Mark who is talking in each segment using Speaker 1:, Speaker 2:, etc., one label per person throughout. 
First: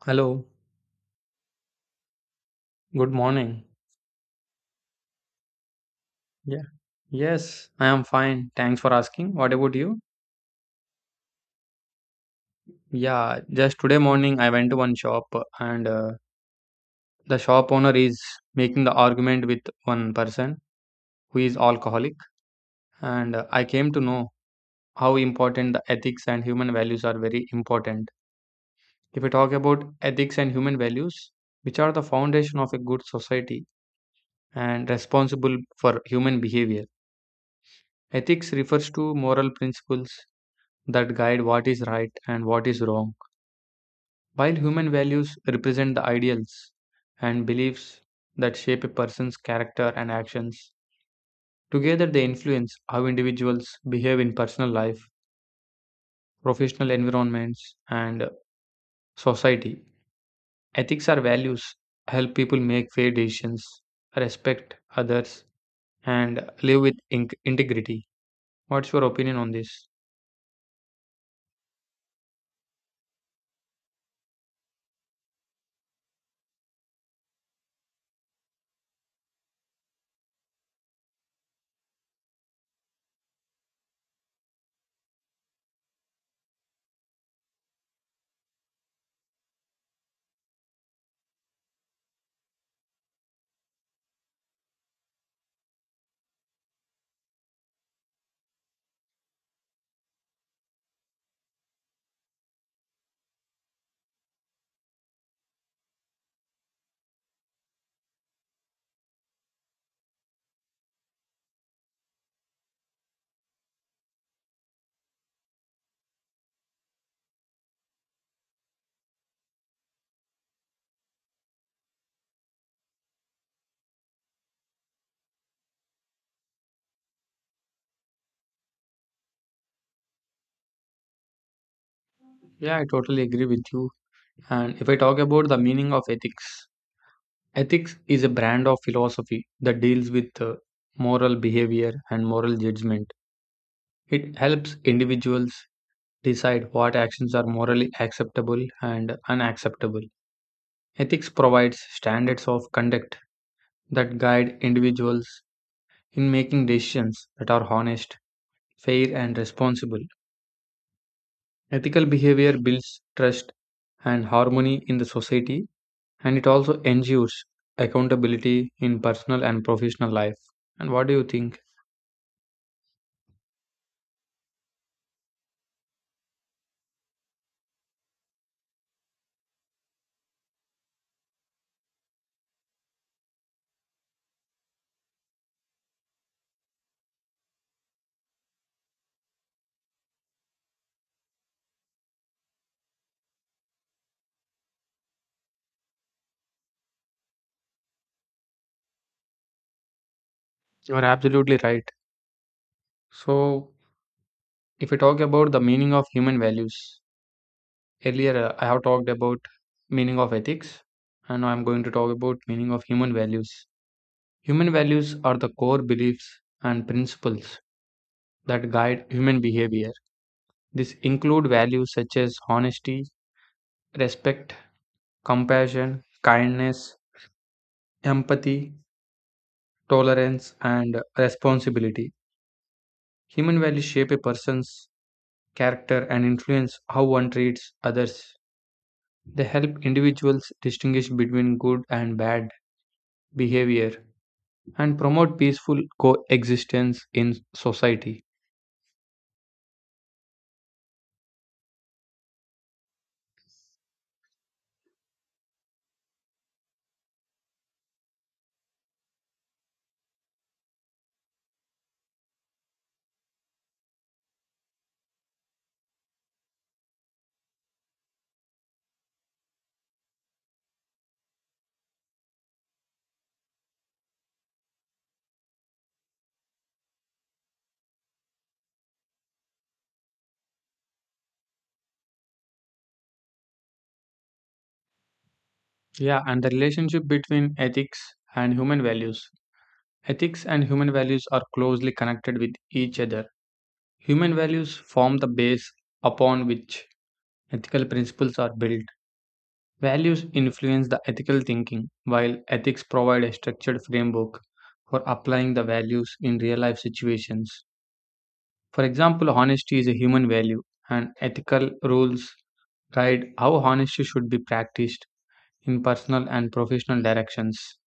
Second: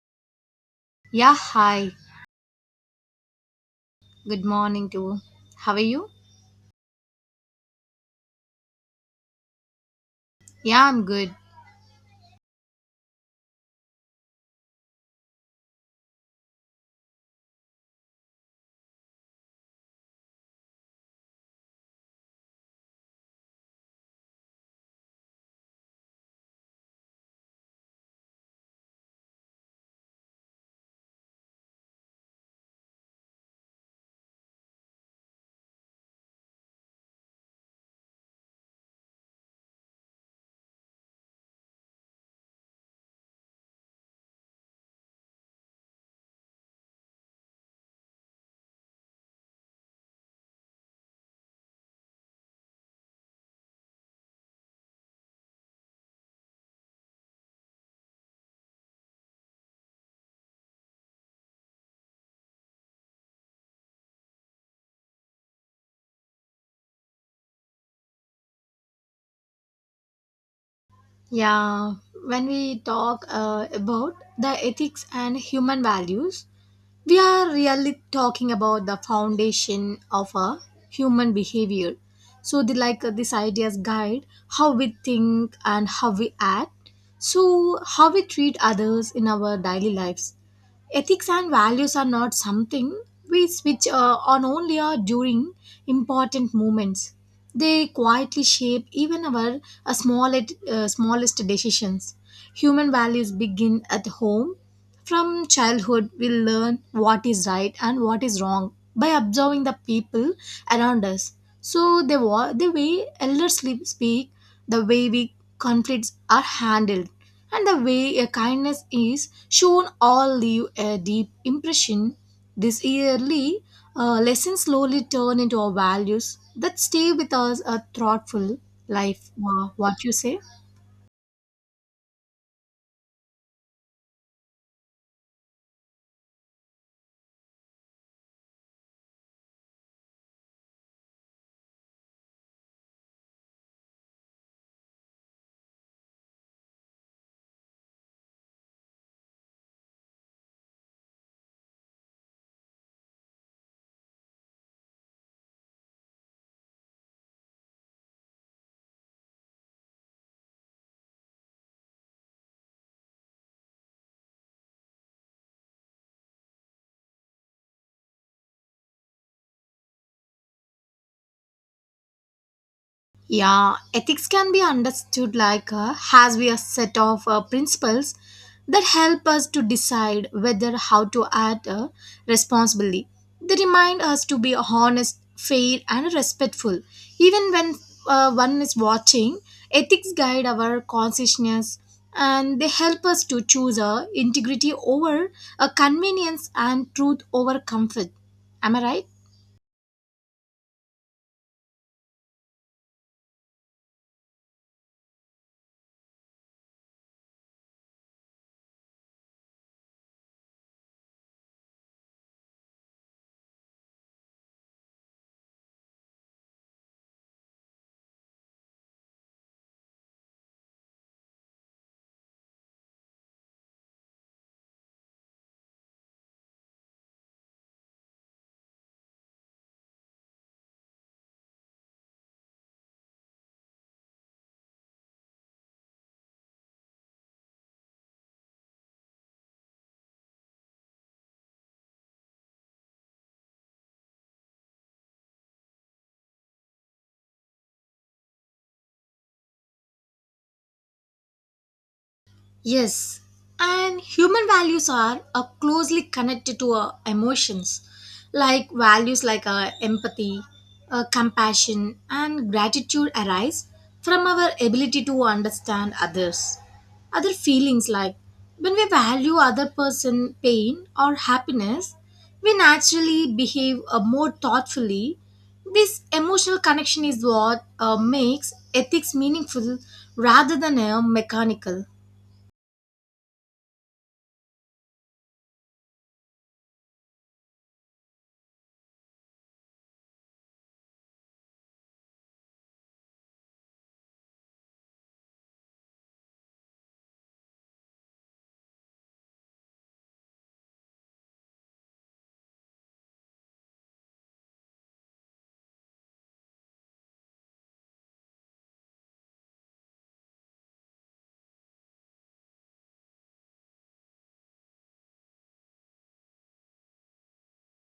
Speaker 1: Hello,
Speaker 2: Yeah, hi.
Speaker 1: good morning.
Speaker 2: Good morning too. How are you?
Speaker 1: Yeah, yes, I am fine. Thanks for asking. What about you?
Speaker 2: Yeah, I'm good.
Speaker 1: Yeah, just today morning I went to one shop and the shop owner is making the argument with one person who is alcoholic and I came to know how important the ethics and human values are very important. If we talk about ethics and human values, which are the foundation of a good society and responsible for human behavior. Ethics refers to moral principles that guide what is right and what is wrong. While human values represent the ideals and beliefs that shape a person's character and actions, together they influence how individuals behave in personal life, professional environments, and society. Ethics or values help people make fair decisions, respect others, and live with integrity. What's your opinion on this?
Speaker 2: Yeah, when we talk about the ethics and human values, we are really talking about the foundation of a human behavior. So, the like these ideas guide how we think and how we act. So, how we treat others in our daily lives. Ethics and values are not something we switch on only or during important moments. They quietly shape even our small, smallest decisions. Human values begin at home. From childhood, we learn what is right and what is wrong by observing the people around us. So, the way elders speak, the way we conflicts are handled, and the way a kindness is shown all leave a deep impression. These yearly lessons slowly turn into our values that stay with us a thoughtful life. Wow, what you say?
Speaker 1: Yeah, I totally agree with you. And if I talk about the meaning of ethics, ethics is a brand of philosophy that deals with moral behavior and moral judgment. It helps individuals decide what actions are morally acceptable and unacceptable. Ethics provides standards of conduct that guide individuals in making decisions that are honest, fair, and responsible. Ethical behavior builds trust and harmony in the society, and it also ensures accountability in personal and professional life. And what do you think?
Speaker 2: Yeah, ethics can be understood like has we a set of principles that help us to decide whether how to act responsibly. They remind us to be honest, fair, and respectful. Even when one is watching, ethics guide our consciousness and they help us to choose integrity over convenience and truth over comfort. Am I right?
Speaker 1: You're absolutely right. So, if we talk about the meaning of human values, earlier I have talked about meaning of ethics, and now I'm going to talk about meaning of human values. Human values are the core beliefs and principles that guide human behavior. These include values such as honesty, respect, compassion, kindness, empathy, tolerance, and responsibility. Human values shape a person's character and influence how one treats others. They help individuals distinguish between good and bad behavior and promote peaceful coexistence in society.
Speaker 2: Yes, and human values are closely connected to our emotions, like values like empathy, compassion, and gratitude arise from our ability to understand others. Other feelings like when we value other person pain or happiness, we naturally behave more thoughtfully. This emotional connection is what makes ethics meaningful rather than mechanical.
Speaker 1: Yeah, and the relationship between ethics and human values. Ethics and human values are closely connected with each other. Human values form the base upon which ethical principles are built. Values influence the ethical thinking, while ethics provide a structured framework for applying the values in real life situations. For example, honesty is a human value, and ethical rules guide how honesty should be practiced in personal and professional directions.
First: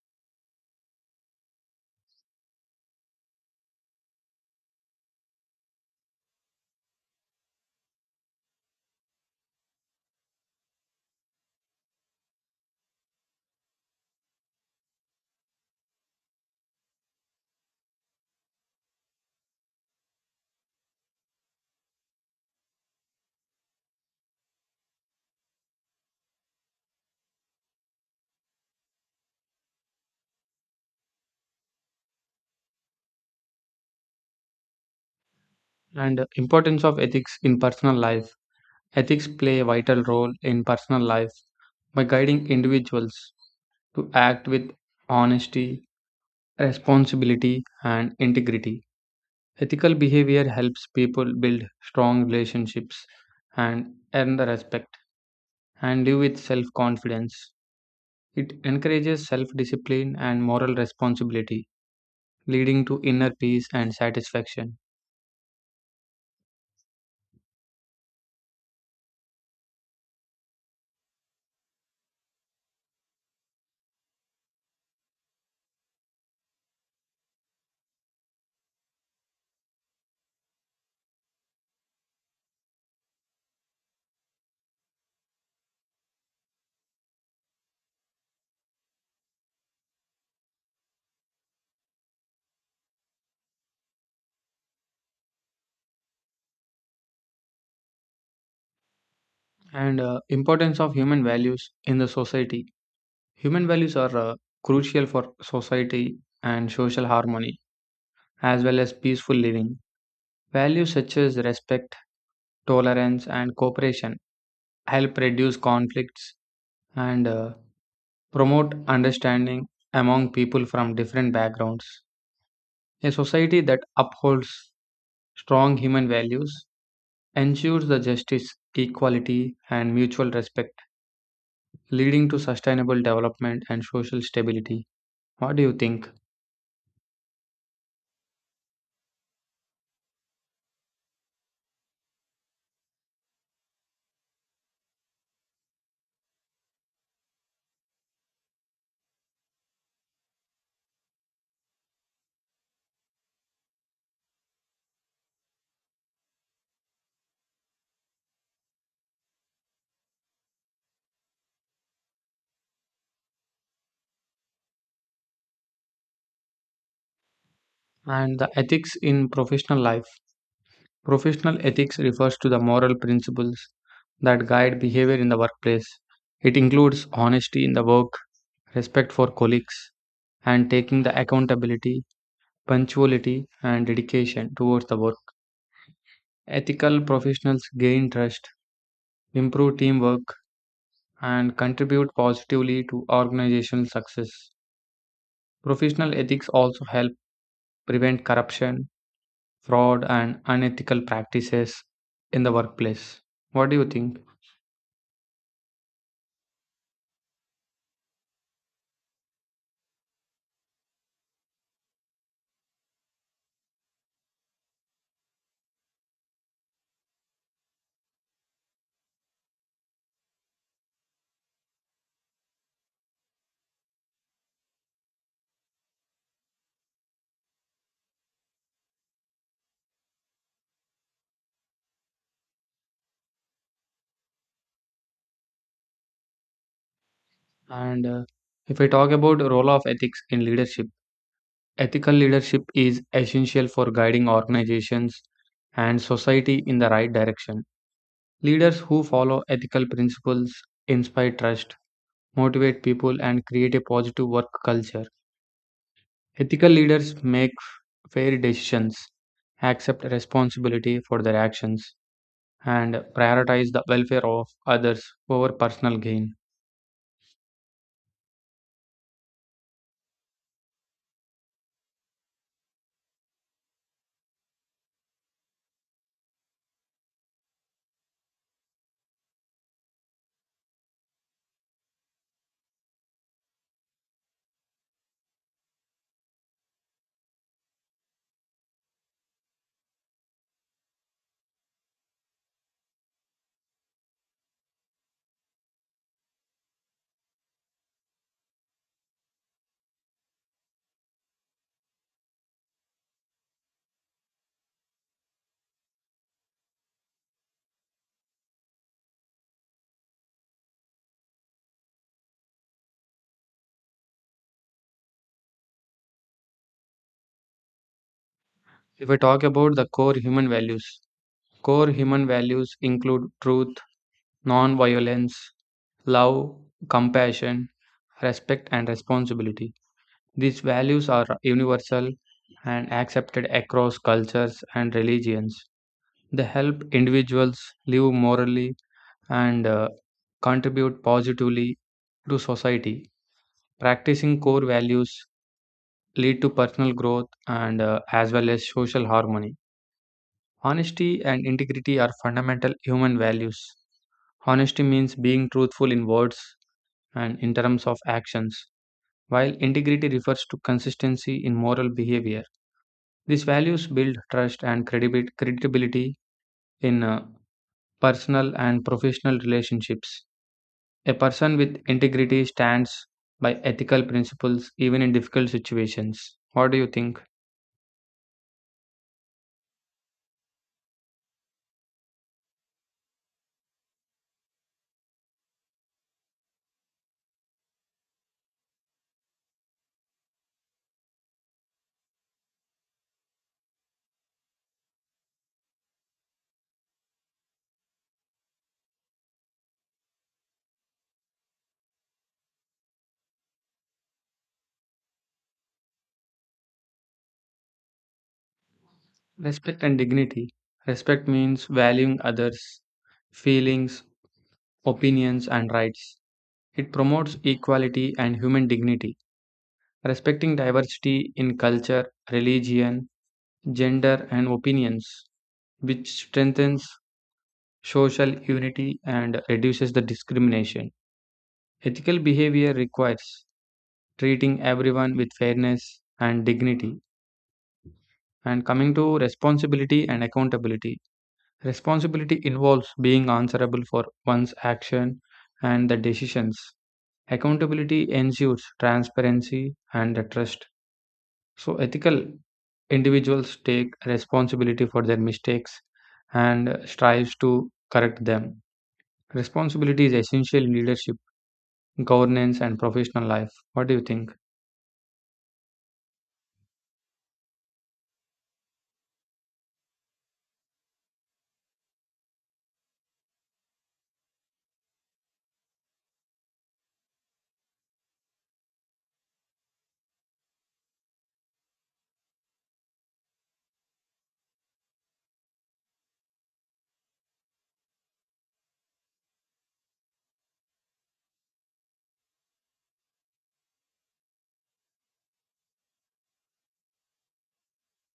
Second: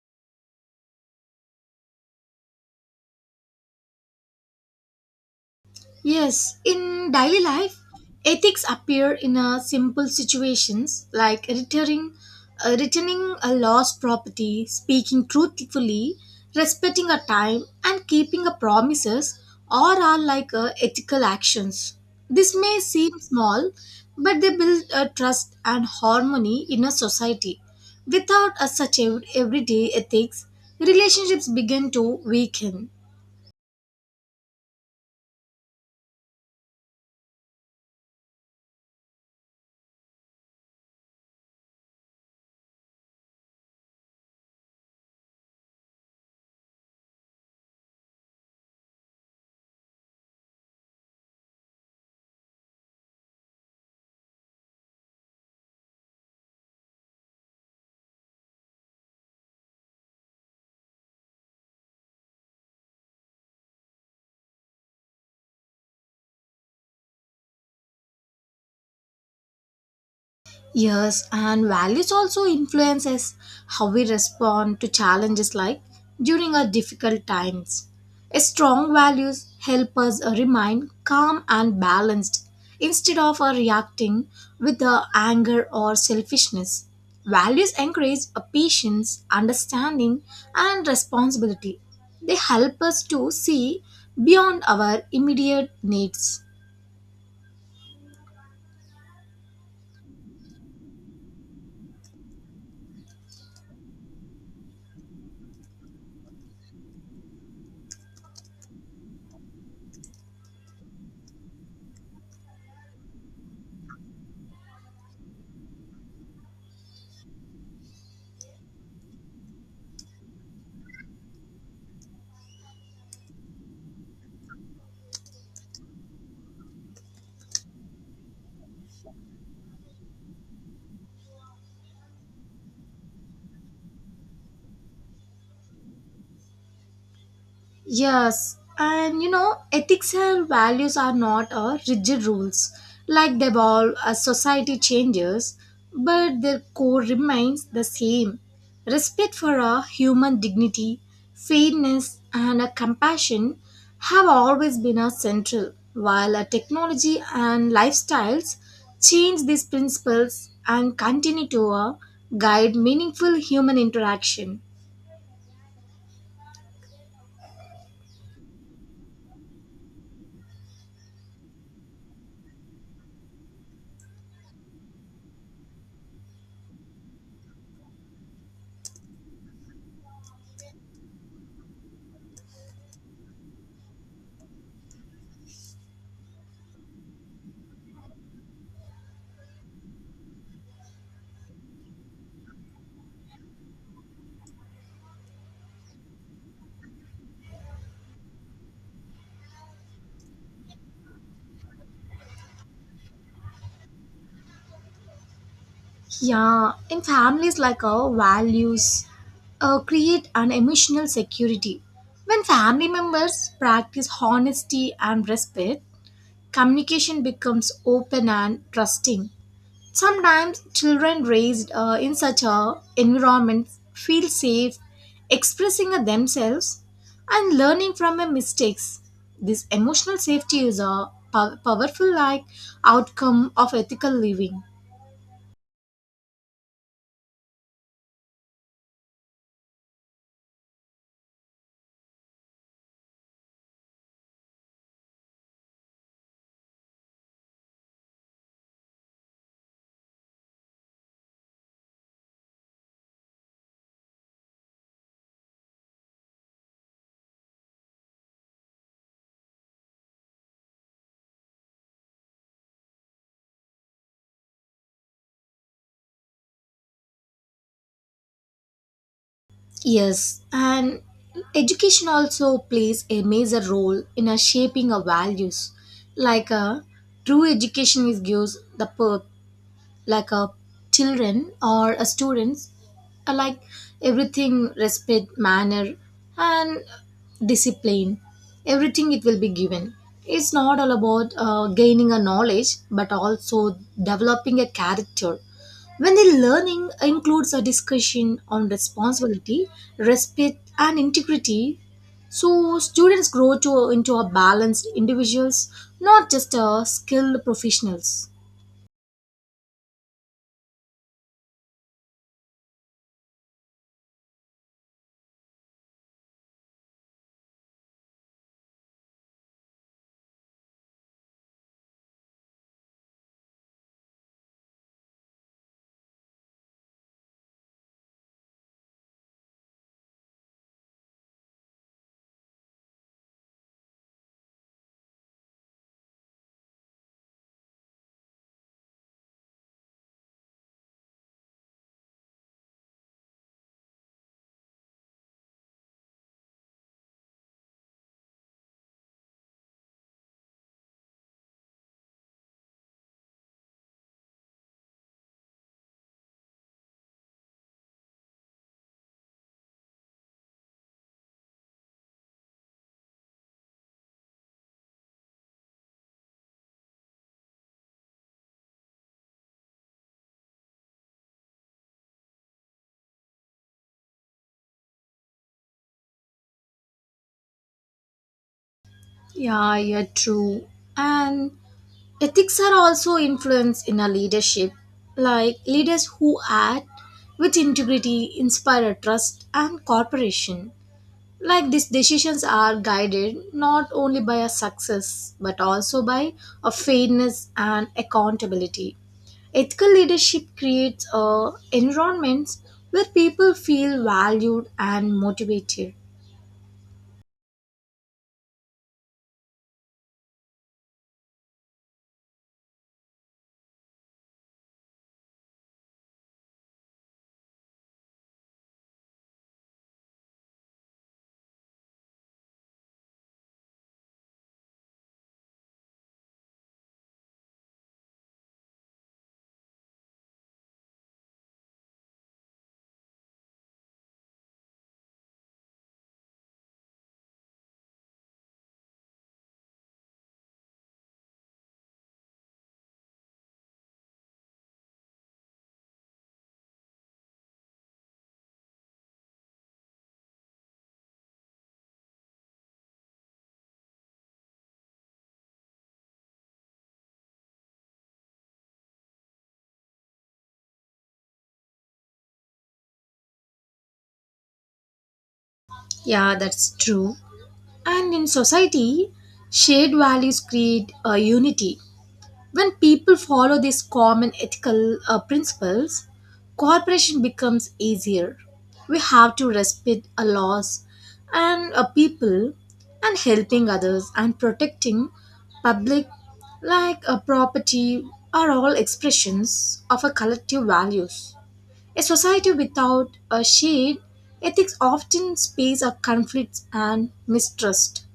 Speaker 2: Yes, in daily life, ethics appear in simple situations like returning a lost property, speaking truthfully, respecting a time, and keeping a promises. All are like ethical actions. This may seem small, but they build a trust and harmony in a society. Without a such everyday ethics, relationships begin to weaken.
Speaker 1: And importance of ethics in personal life. Ethics play a vital role in personal life by guiding individuals to act with honesty, responsibility, and integrity. Ethical behavior helps people build strong relationships and earn the respect and live with self confidence. It encourages self discipline and moral responsibility, leading to inner peace and satisfaction.
Speaker 2: Yes, and values also influences how we respond to challenges like during our difficult times. A strong values help us remain calm and balanced instead of reacting with anger or selfishness. Values encourage a patience, understanding, and responsibility. They help us to see beyond our immediate needs.
Speaker 1: And importance of human values in the society. Human values are crucial for society and social harmony, as well as peaceful living. Values such as respect, tolerance, and cooperation help reduce conflicts and promote understanding among people from different backgrounds. A society that upholds strong human values ensures the justice, equality, and mutual respect, leading to sustainable development and social stability. What do you think?
Speaker 2: Yes, and you know, ethics and values are not a rigid rules. Like they evolve as society changes, but their core remains the same. Respect for a human dignity, fairness, and a compassion have always been a central, while a technology and lifestyles change these principles and continue to guide meaningful human interaction.
Speaker 1: And the ethics in professional life. Professional ethics refers to the moral principles that guide behavior in the workplace. It includes honesty in the work, respect for colleagues, and taking the accountability, punctuality, and dedication towards the work. Ethical professionals gain trust, improve teamwork, and contribute positively to organizational success. Professional ethics also help prevent corruption, fraud, and unethical practices in the workplace. What do you think?
Speaker 2: Yeah, in families like our values create an emotional security. When family members practice honesty and respect, communication becomes open and trusting. Sometimes children raised in such a environment feel safe expressing themselves and learning from their mistakes. This emotional safety is a powerful like outcome of ethical living.
Speaker 1: And if I talk about role of ethics in leadership, ethical leadership is essential for guiding organizations and society in the right direction. Leaders who follow ethical principles inspire trust, motivate people, and create a positive work culture. Ethical leaders make fair decisions, accept responsibility for their actions, and prioritize the welfare of others over personal gain.
Speaker 2: Yes, and education also plays a major role in a shaping our values. Like a true education is gives the like a children or a students like everything respect manner and discipline everything it will be given. It's not all about gaining a knowledge but also developing a character when the learning includes a discussion on responsibility, respect, and integrity, so students grow to into a balanced individuals, not just a skilled professionals.
Speaker 1: If we talk about the core human values include truth, non violence, love, compassion, respect, and responsibility. These values are universal and accepted across cultures and religions. They help individuals live morally and contribute positively to society. Practicing core values lead to personal growth and as well as social harmony. Honesty and integrity are fundamental human values. Honesty means being truthful in words and in terms of actions, while integrity refers to consistency in moral behavior. These values build trust and credibility in personal and professional relationships. A person with integrity stands by ethical principles even in difficult situations. What do you think?
Speaker 2: Yeah, yeah, true. And ethics are also influenced in a leadership. Like leaders who act with integrity inspire trust and cooperation. Like these decisions are guided not only by a success but also by a fairness and accountability. Ethical leadership creates environments where people feel valued and motivated.
Speaker 1: Respect and dignity. Respect means valuing others' feelings, opinions, and rights. It promotes equality and human dignity. Respecting diversity in culture, religion, gender, and opinions, which strengthens social unity and reduces the discrimination. Ethical behavior requires treating everyone with fairness and dignity. And coming to responsibility and accountability, responsibility involves being answerable for one's action and the decisions. Accountability ensures transparency and the trust. So, ethical individuals take responsibility for their mistakes and strives to correct them. Responsibility is essential in leadership, governance, and professional life. What do you think?
Speaker 2: Yeah, that's true. And in society, shared values create a unity. When people follow these common ethical principles, cooperation becomes easier. We have to respect a laws and a people and helping others and protecting public like a property are all expressions of a collective values. A society without a shared ethics often space of conflicts and mistrust.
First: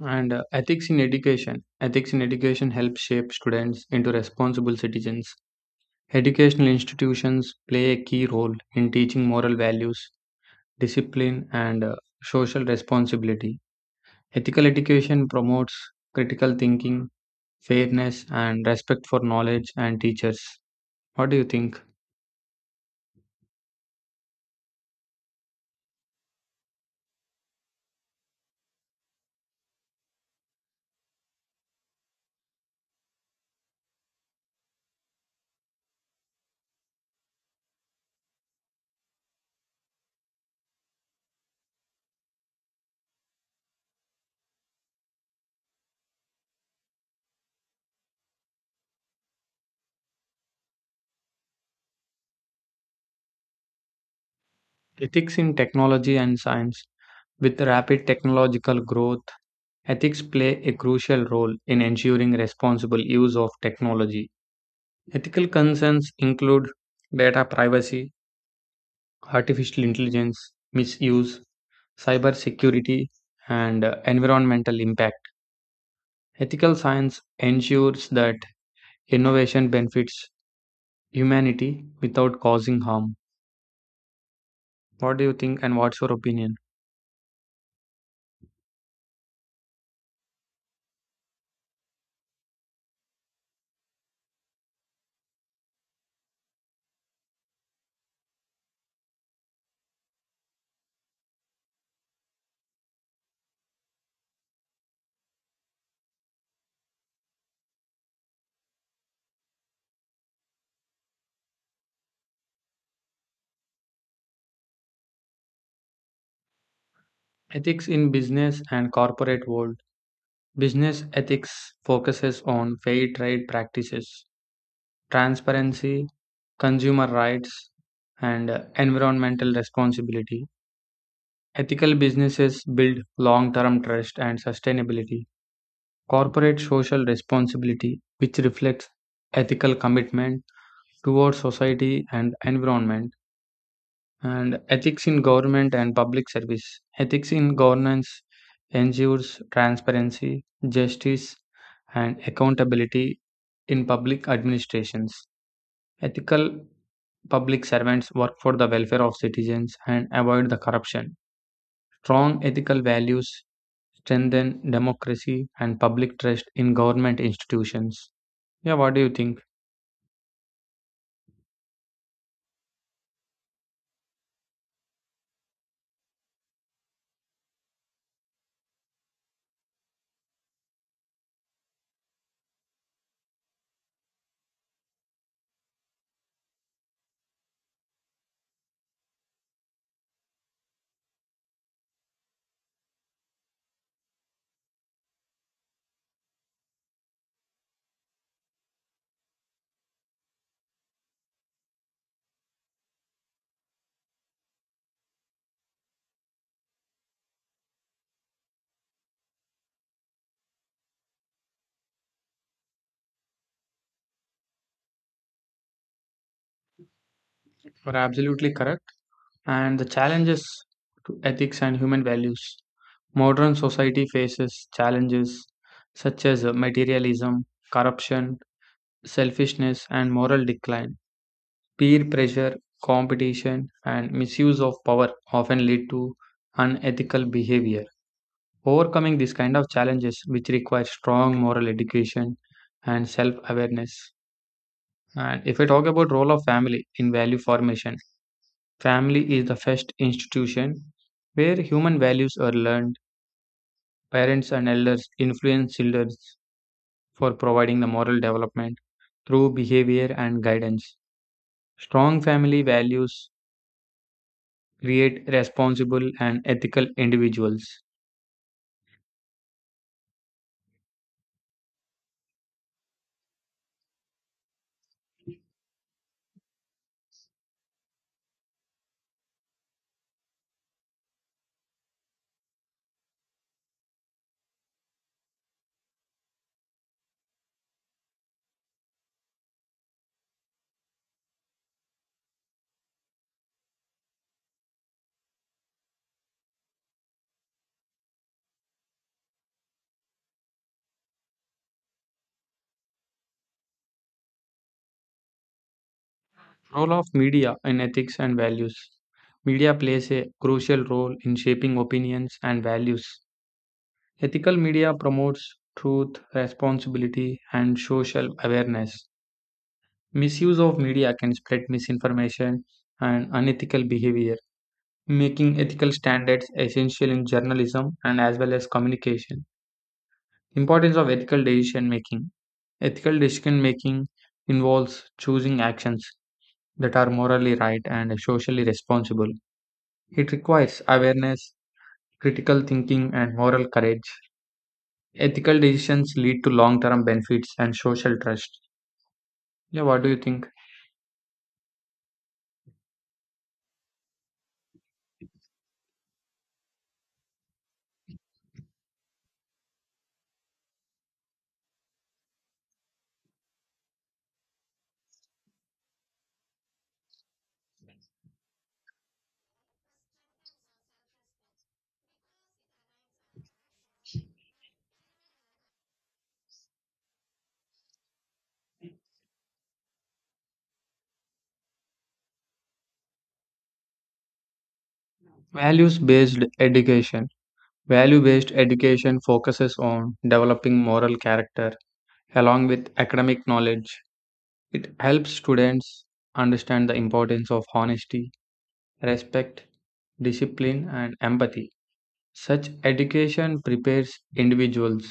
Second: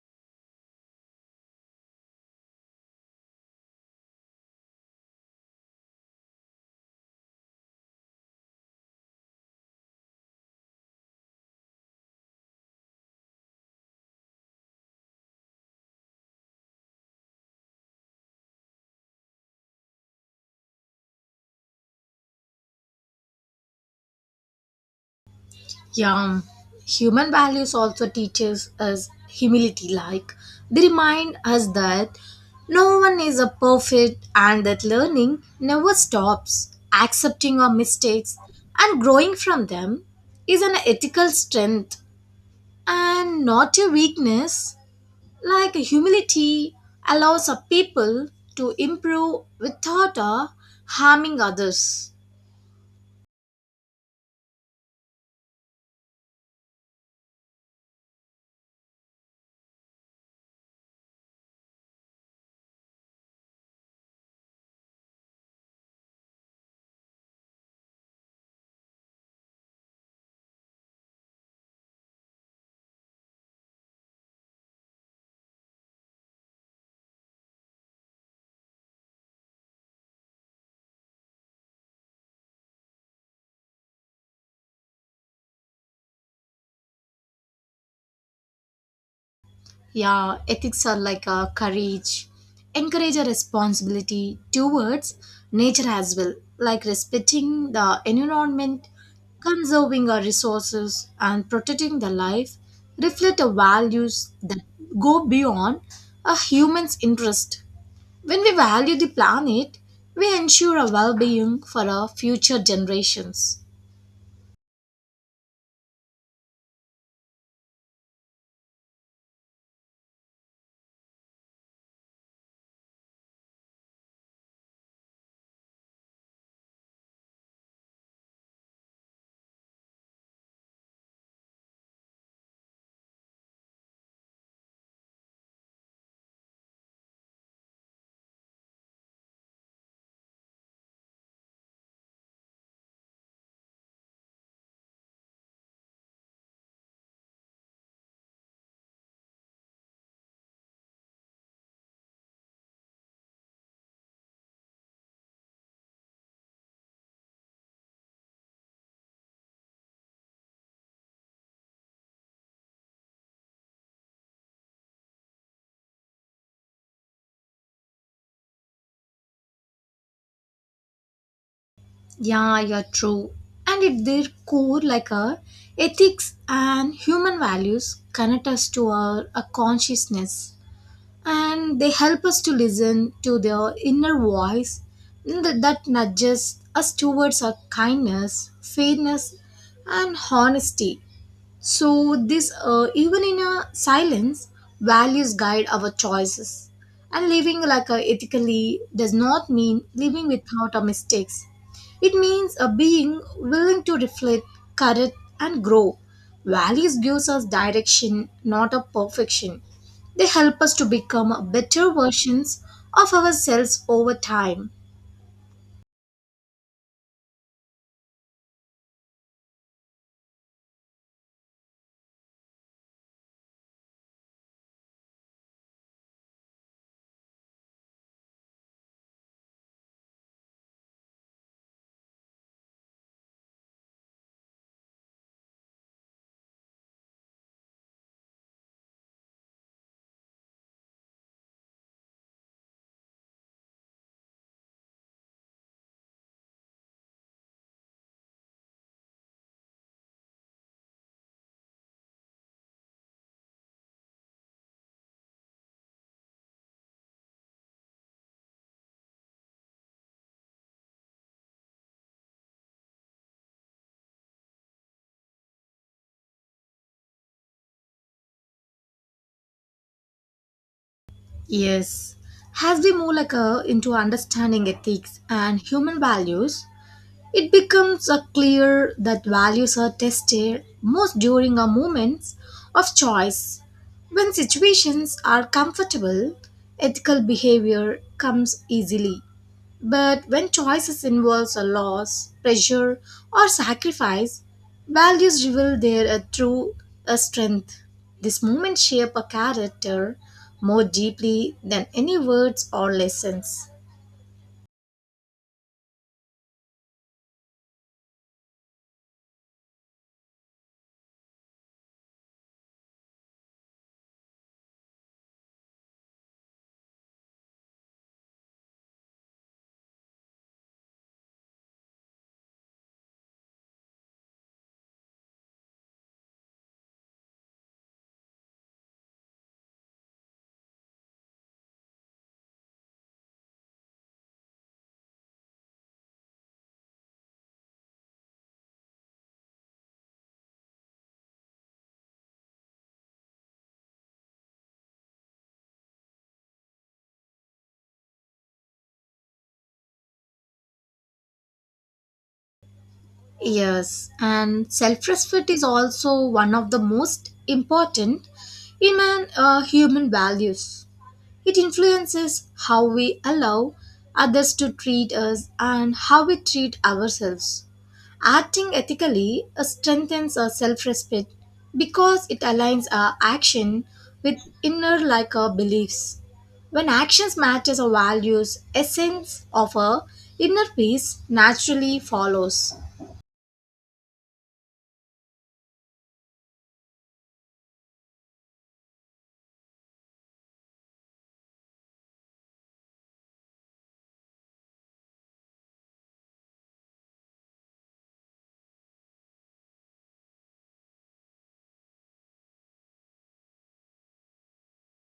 Speaker 1: And ethics in education. Ethics in education helps shape students into responsible citizens. Educational institutions play a key role in teaching moral values, discipline, and social responsibility. Ethical education promotes critical thinking, fairness, and respect for knowledge and teachers. What do you think?
Speaker 2: Yeah, human values also teaches us humility. Like they remind us that no one is a perfect and that learning never stops. Accepting our mistakes and growing from them is an ethical strength and not a weakness. Like humility allows a people to improve without harming others.
Speaker 1: Ethics in technology and science. With rapid technological growth, ethics play a crucial role in ensuring responsible use of technology. Ethical concerns include data privacy, artificial intelligence, misuse, cyber security, and environmental impact. Ethical science ensures that innovation benefits humanity without causing harm. What do you think and what's your opinion?
Speaker 2: Yeah, ethics are like a courage, encourage a responsibility towards nature as well, like respecting the environment, conserving our resources, and protecting the life. Reflect the values that go beyond a human's interest. When we value the planet, we ensure a well-being for our future generations.
Speaker 1: Ethics in business and corporate world. Business ethics focuses on fair trade practices, transparency, consumer rights, and environmental responsibility. Ethical businesses build long term trust and sustainability. Corporate social responsibility, which reflects ethical commitment towards society and environment, and ethics in government and public service. Ethics in governance ensures transparency, justice, and accountability in public administrations. Ethical public servants work for the welfare of citizens and avoid the corruption. Strong ethical values strengthen democracy and public trust in government institutions. Yeah, what do you think?
Speaker 2: Yeah, you're true. And if their core, like our ethics and human values connect us to our a consciousness, and they help us to listen to their inner voice that nudges us towards our kindness, fairness, and honesty. So, this even in a silence, values guide our choices. And living like a ethically does not mean living without our mistakes. It means a being willing to reflect, correct, and grow. Values gives us direction, not a perfection. They help us to become better versions of ourselves over time.
Speaker 1: You're absolutely correct. And the challenges to ethics and human values. Modern society faces challenges such as materialism, corruption, selfishness, and moral decline. Peer pressure, competition, and misuse of power often lead to unethical behavior. Overcoming these kind of challenges, which require strong moral education and self awareness. And if I talk about role of family in value formation, family is the first institution where human values are learned. Parents and elders influence children for providing the moral development through behavior and guidance. Strong family values create responsible and ethical individuals.
Speaker 2: Yes. As we move like a, into understanding ethics and human values, it becomes clear that values are tested most during our moments of choice. When situations are comfortable, ethical behavior comes easily. But when choices involves a loss, pressure, or sacrifice, values reveal their true strength. This moment shape a character more deeply than any words or lessons.
Speaker 1: Role of media in ethics and values. Media plays a crucial role in shaping opinions and values. Ethical media promotes truth, responsibility, and social awareness. Misuse of media can spread misinformation and unethical behavior, making ethical standards essential in journalism and as well as communication. Importance of ethical decision making. Ethical decision making involves choosing actions that are morally right and socially responsible. It requires awareness, critical thinking, and moral courage. Ethical decisions lead to long term benefits and social trust. Yeah, what do you think?
Speaker 2: Yes, and self respect is also one of the most important in an, human values. It influences how we allow others to treat us and how we treat ourselves. Acting ethically strengthens our self respect because it aligns our action with inner like our beliefs. When actions matches our values, essence of our inner peace naturally follows.
Speaker 1: Values based education. Value based education focuses on developing moral character along with academic knowledge. It helps students understand the importance of honesty, respect, discipline, and empathy. Such education prepares individuals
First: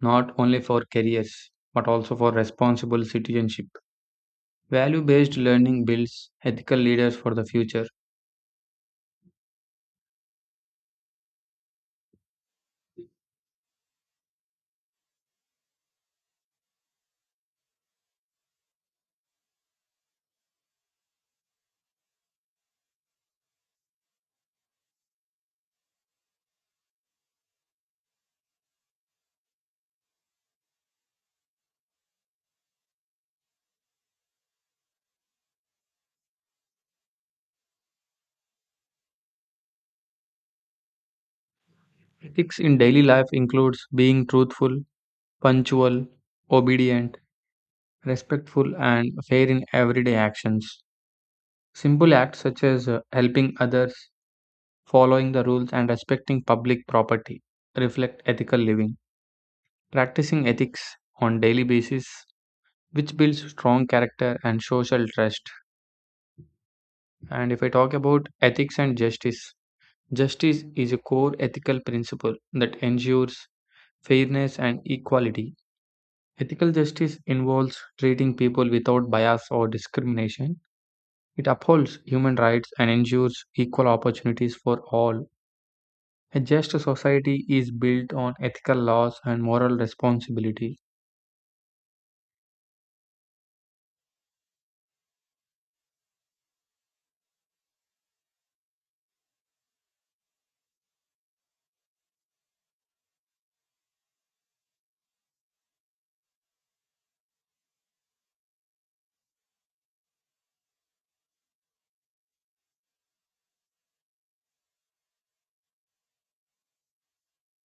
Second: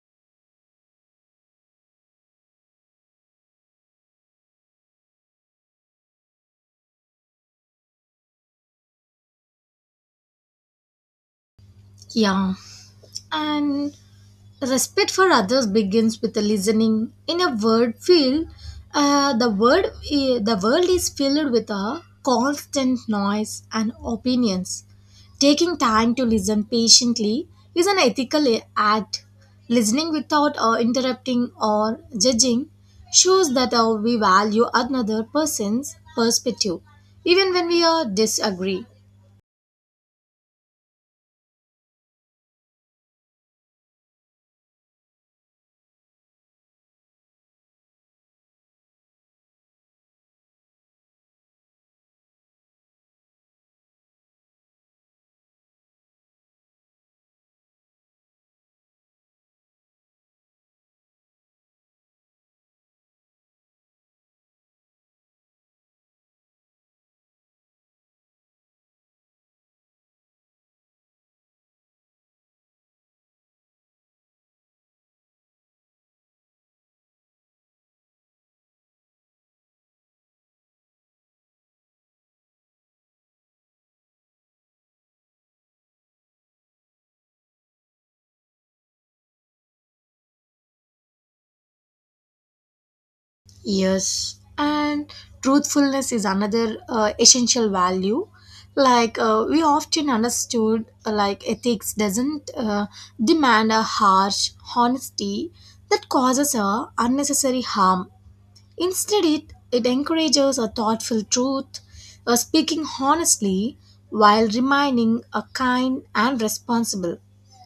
Speaker 1: not only for careers but also for responsible citizenship. Value based learning builds ethical leaders for the future.
Speaker 2: Yeah, and respect for others begins with the listening. In a word field, uh, the word the world is filled with a constant noise and opinions. Taking time to listen patiently is an ethical act. Listening without interrupting or judging shows that we value another person's perspective, even when we disagree.
Speaker 1: Ethics in daily life includes being truthful, punctual, obedient, respectful, and fair in everyday actions. Simple acts such as helping others, following the rules, and respecting public property reflect ethical living. Practicing ethics on daily basis which builds strong character and social trust. And if I talk about ethics and justice, justice is a core ethical principle that ensures fairness and equality. Ethical justice involves treating people without bias or discrimination. It upholds human rights and ensures equal opportunities for all. A just society is built on ethical laws and moral responsibility.
Speaker 2: Yes, and truthfulness is another essential value. Like we often understood, like ethics doesn't demand a harsh honesty that causes a unnecessary harm. Instead, it encourages a thoughtful truth, speaking honestly while remaining a kind and responsible.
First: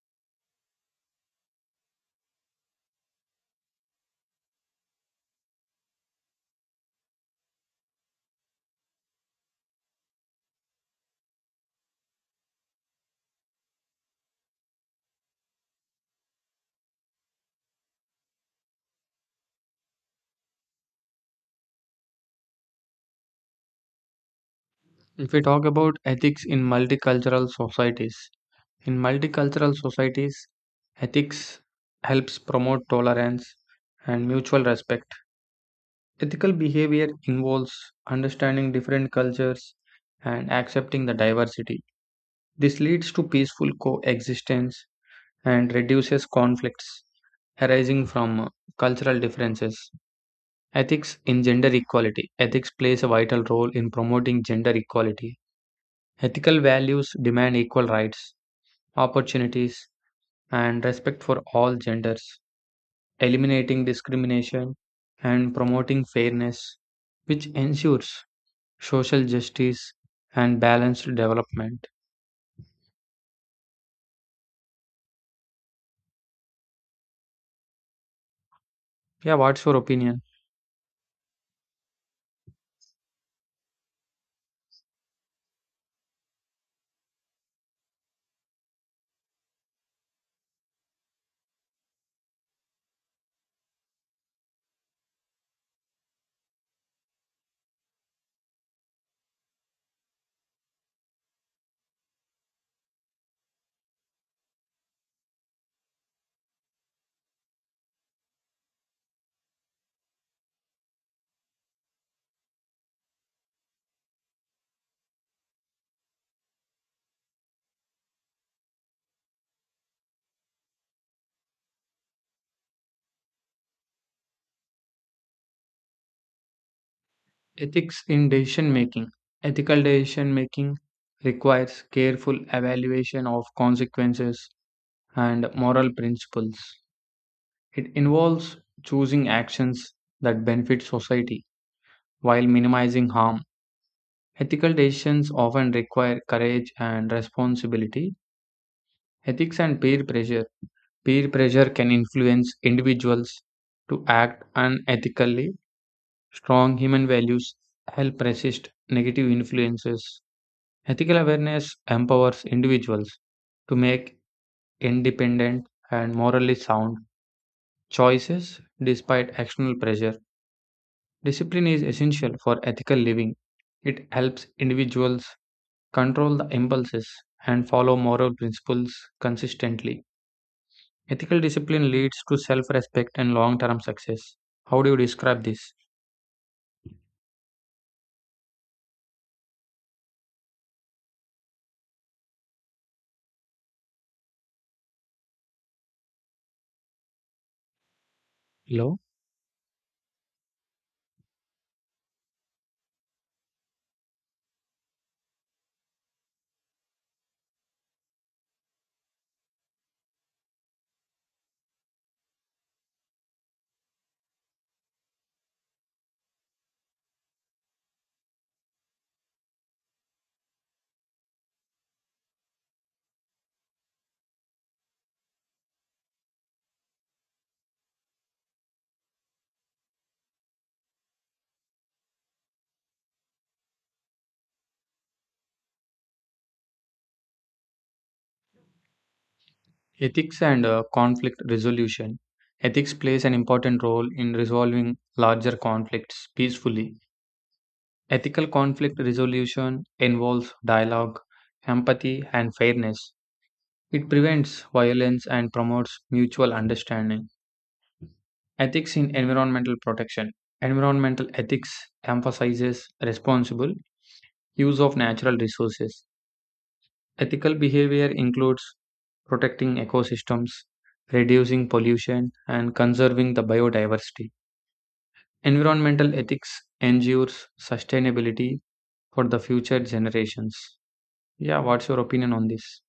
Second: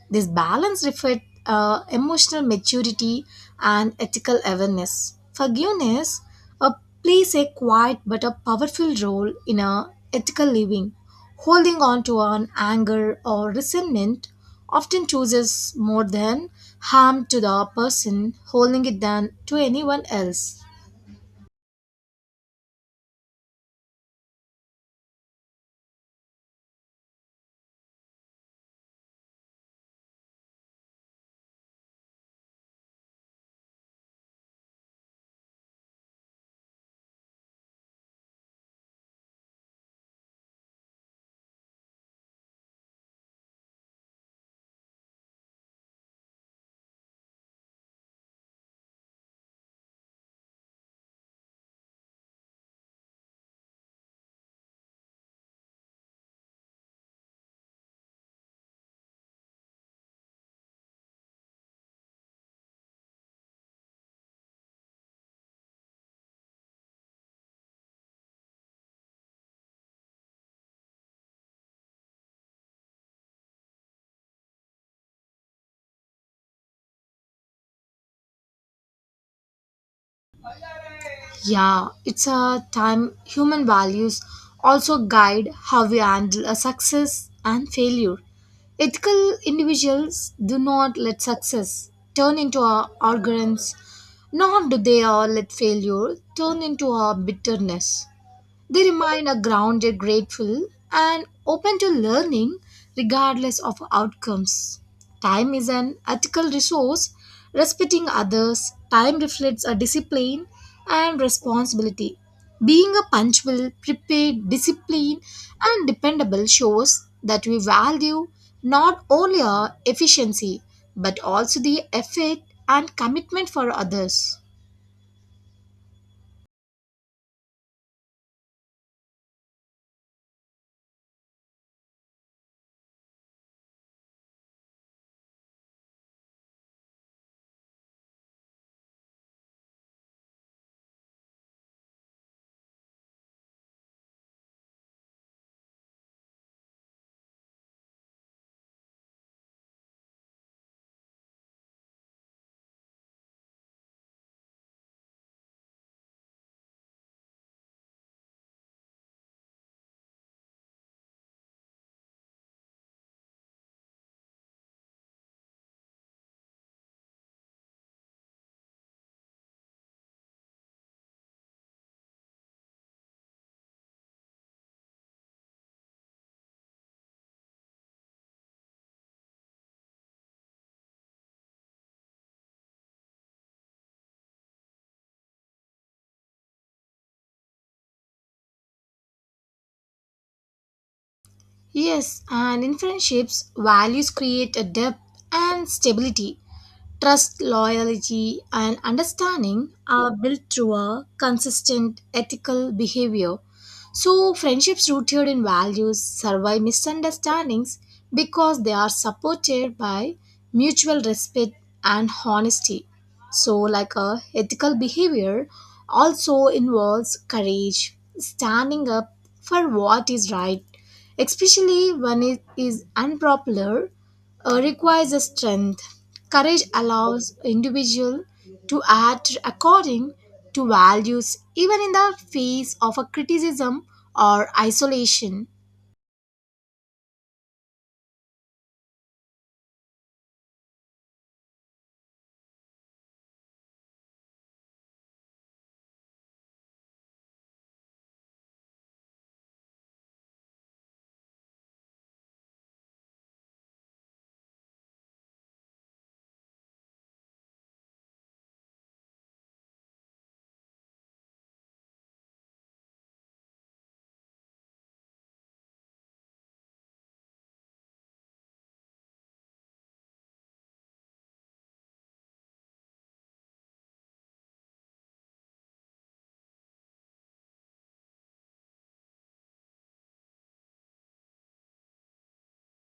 Speaker 2: This balance reflects emotional maturity and ethical awareness. Forgiveness uh, plays a quiet but a powerful role in a ethical living. Holding on to an anger or resentment often chooses more than harm to the person holding it than to anyone else.
Speaker 1: If we talk about ethics in multicultural societies, ethics helps promote tolerance and mutual respect. Ethical behavior involves understanding different cultures and accepting the diversity. This leads to peaceful coexistence and reduces conflicts arising from cultural differences. Ethics in gender equality. Ethics plays a vital role in promoting gender equality. Ethical values demand equal rights, opportunities, and respect for all genders, eliminating discrimination and promoting fairness, which ensures social justice and balanced development. Yeah, what's your opinion?
Speaker 2: Yeah, it's a time human values also guide how we handle a success and failure. Ethical individuals do not let success turn into our arrogance, nor do they let failure turn into our bitterness. They remain a grounded, grateful, and open to learning regardless of outcomes. Time is an ethical resource. Respecting others, time reflects a discipline and responsibility. Being a punctual, prepared, disciplined, and dependable shows that we value not only our efficiency but also the effort and commitment for others.
Speaker 1: Ethics in decision making. Ethical decision making requires careful evaluation of consequences and moral principles. It involves choosing actions that benefit society while minimizing harm. Ethical decisions often require courage and responsibility. Ethics and peer pressure. Peer pressure can influence individuals to act unethically. Strong human values help resist negative influences. Ethical awareness empowers individuals to make independent and morally sound choices despite external pressure. Discipline is essential for ethical living. It helps individuals control the impulses and follow moral principles consistently. Ethical discipline leads to self respect and long term success. How do you describe this?
Speaker 2: Yes, and in friendships, values create a depth and stability. Trust, loyalty, and
Speaker 1: Hello?
Speaker 2: understanding are built through a consistent ethical behavior. So, friendships rooted in values survive misunderstandings because they are supported by mutual respect and honesty. So, like a ethical behavior also involves courage, standing up for what is right especially when it is unpopular, requires a strength. Courage allows individual to act according to values even in the face of a criticism or isolation.
Speaker 1: Ethics and conflict resolution. Ethics plays an important role in resolving larger conflicts peacefully. Ethical conflict resolution involves dialogue, empathy, and fairness. It prevents violence and promotes mutual understanding. Ethics in environmental protection. Environmental ethics emphasizes responsible use of natural resources. Ethical behavior includes protecting ecosystems, reducing pollution, and conserving the biodiversity. Environmental ethics ensures sustainability for the future generations. Yeah, what's your opinion on this?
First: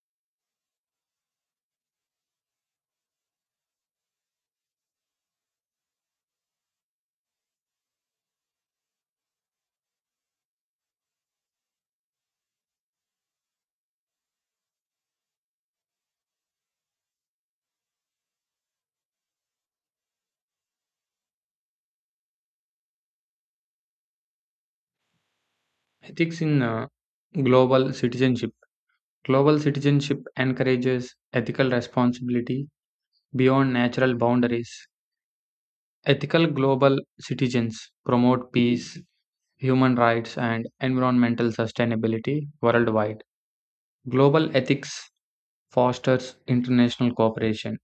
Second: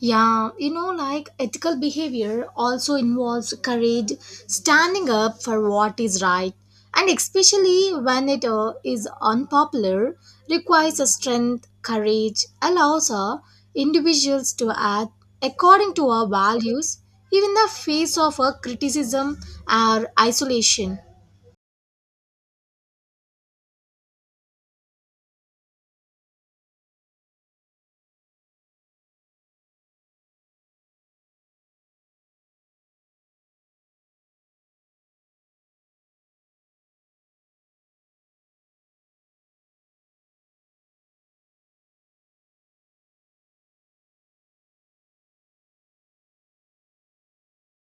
Speaker 2: Yeah, you know, like ethical behavior also involves courage, standing up for what is right, and especially when it is unpopular, requires a strength, courage, allows individuals to act according to our values, even in the face of a criticism or isolation.
Speaker 1: Ethics in global citizenship. Global citizenship encourages ethical responsibility beyond natural boundaries. Ethical global citizens promote peace, human rights, and environmental sustainability worldwide. Global ethics fosters international cooperation.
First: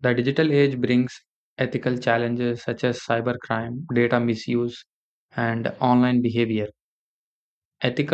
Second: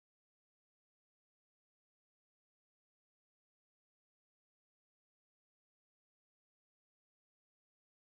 Speaker 1: The digital age brings ethical challenges such as cybercrime, data misuse, and online behavior. Ethical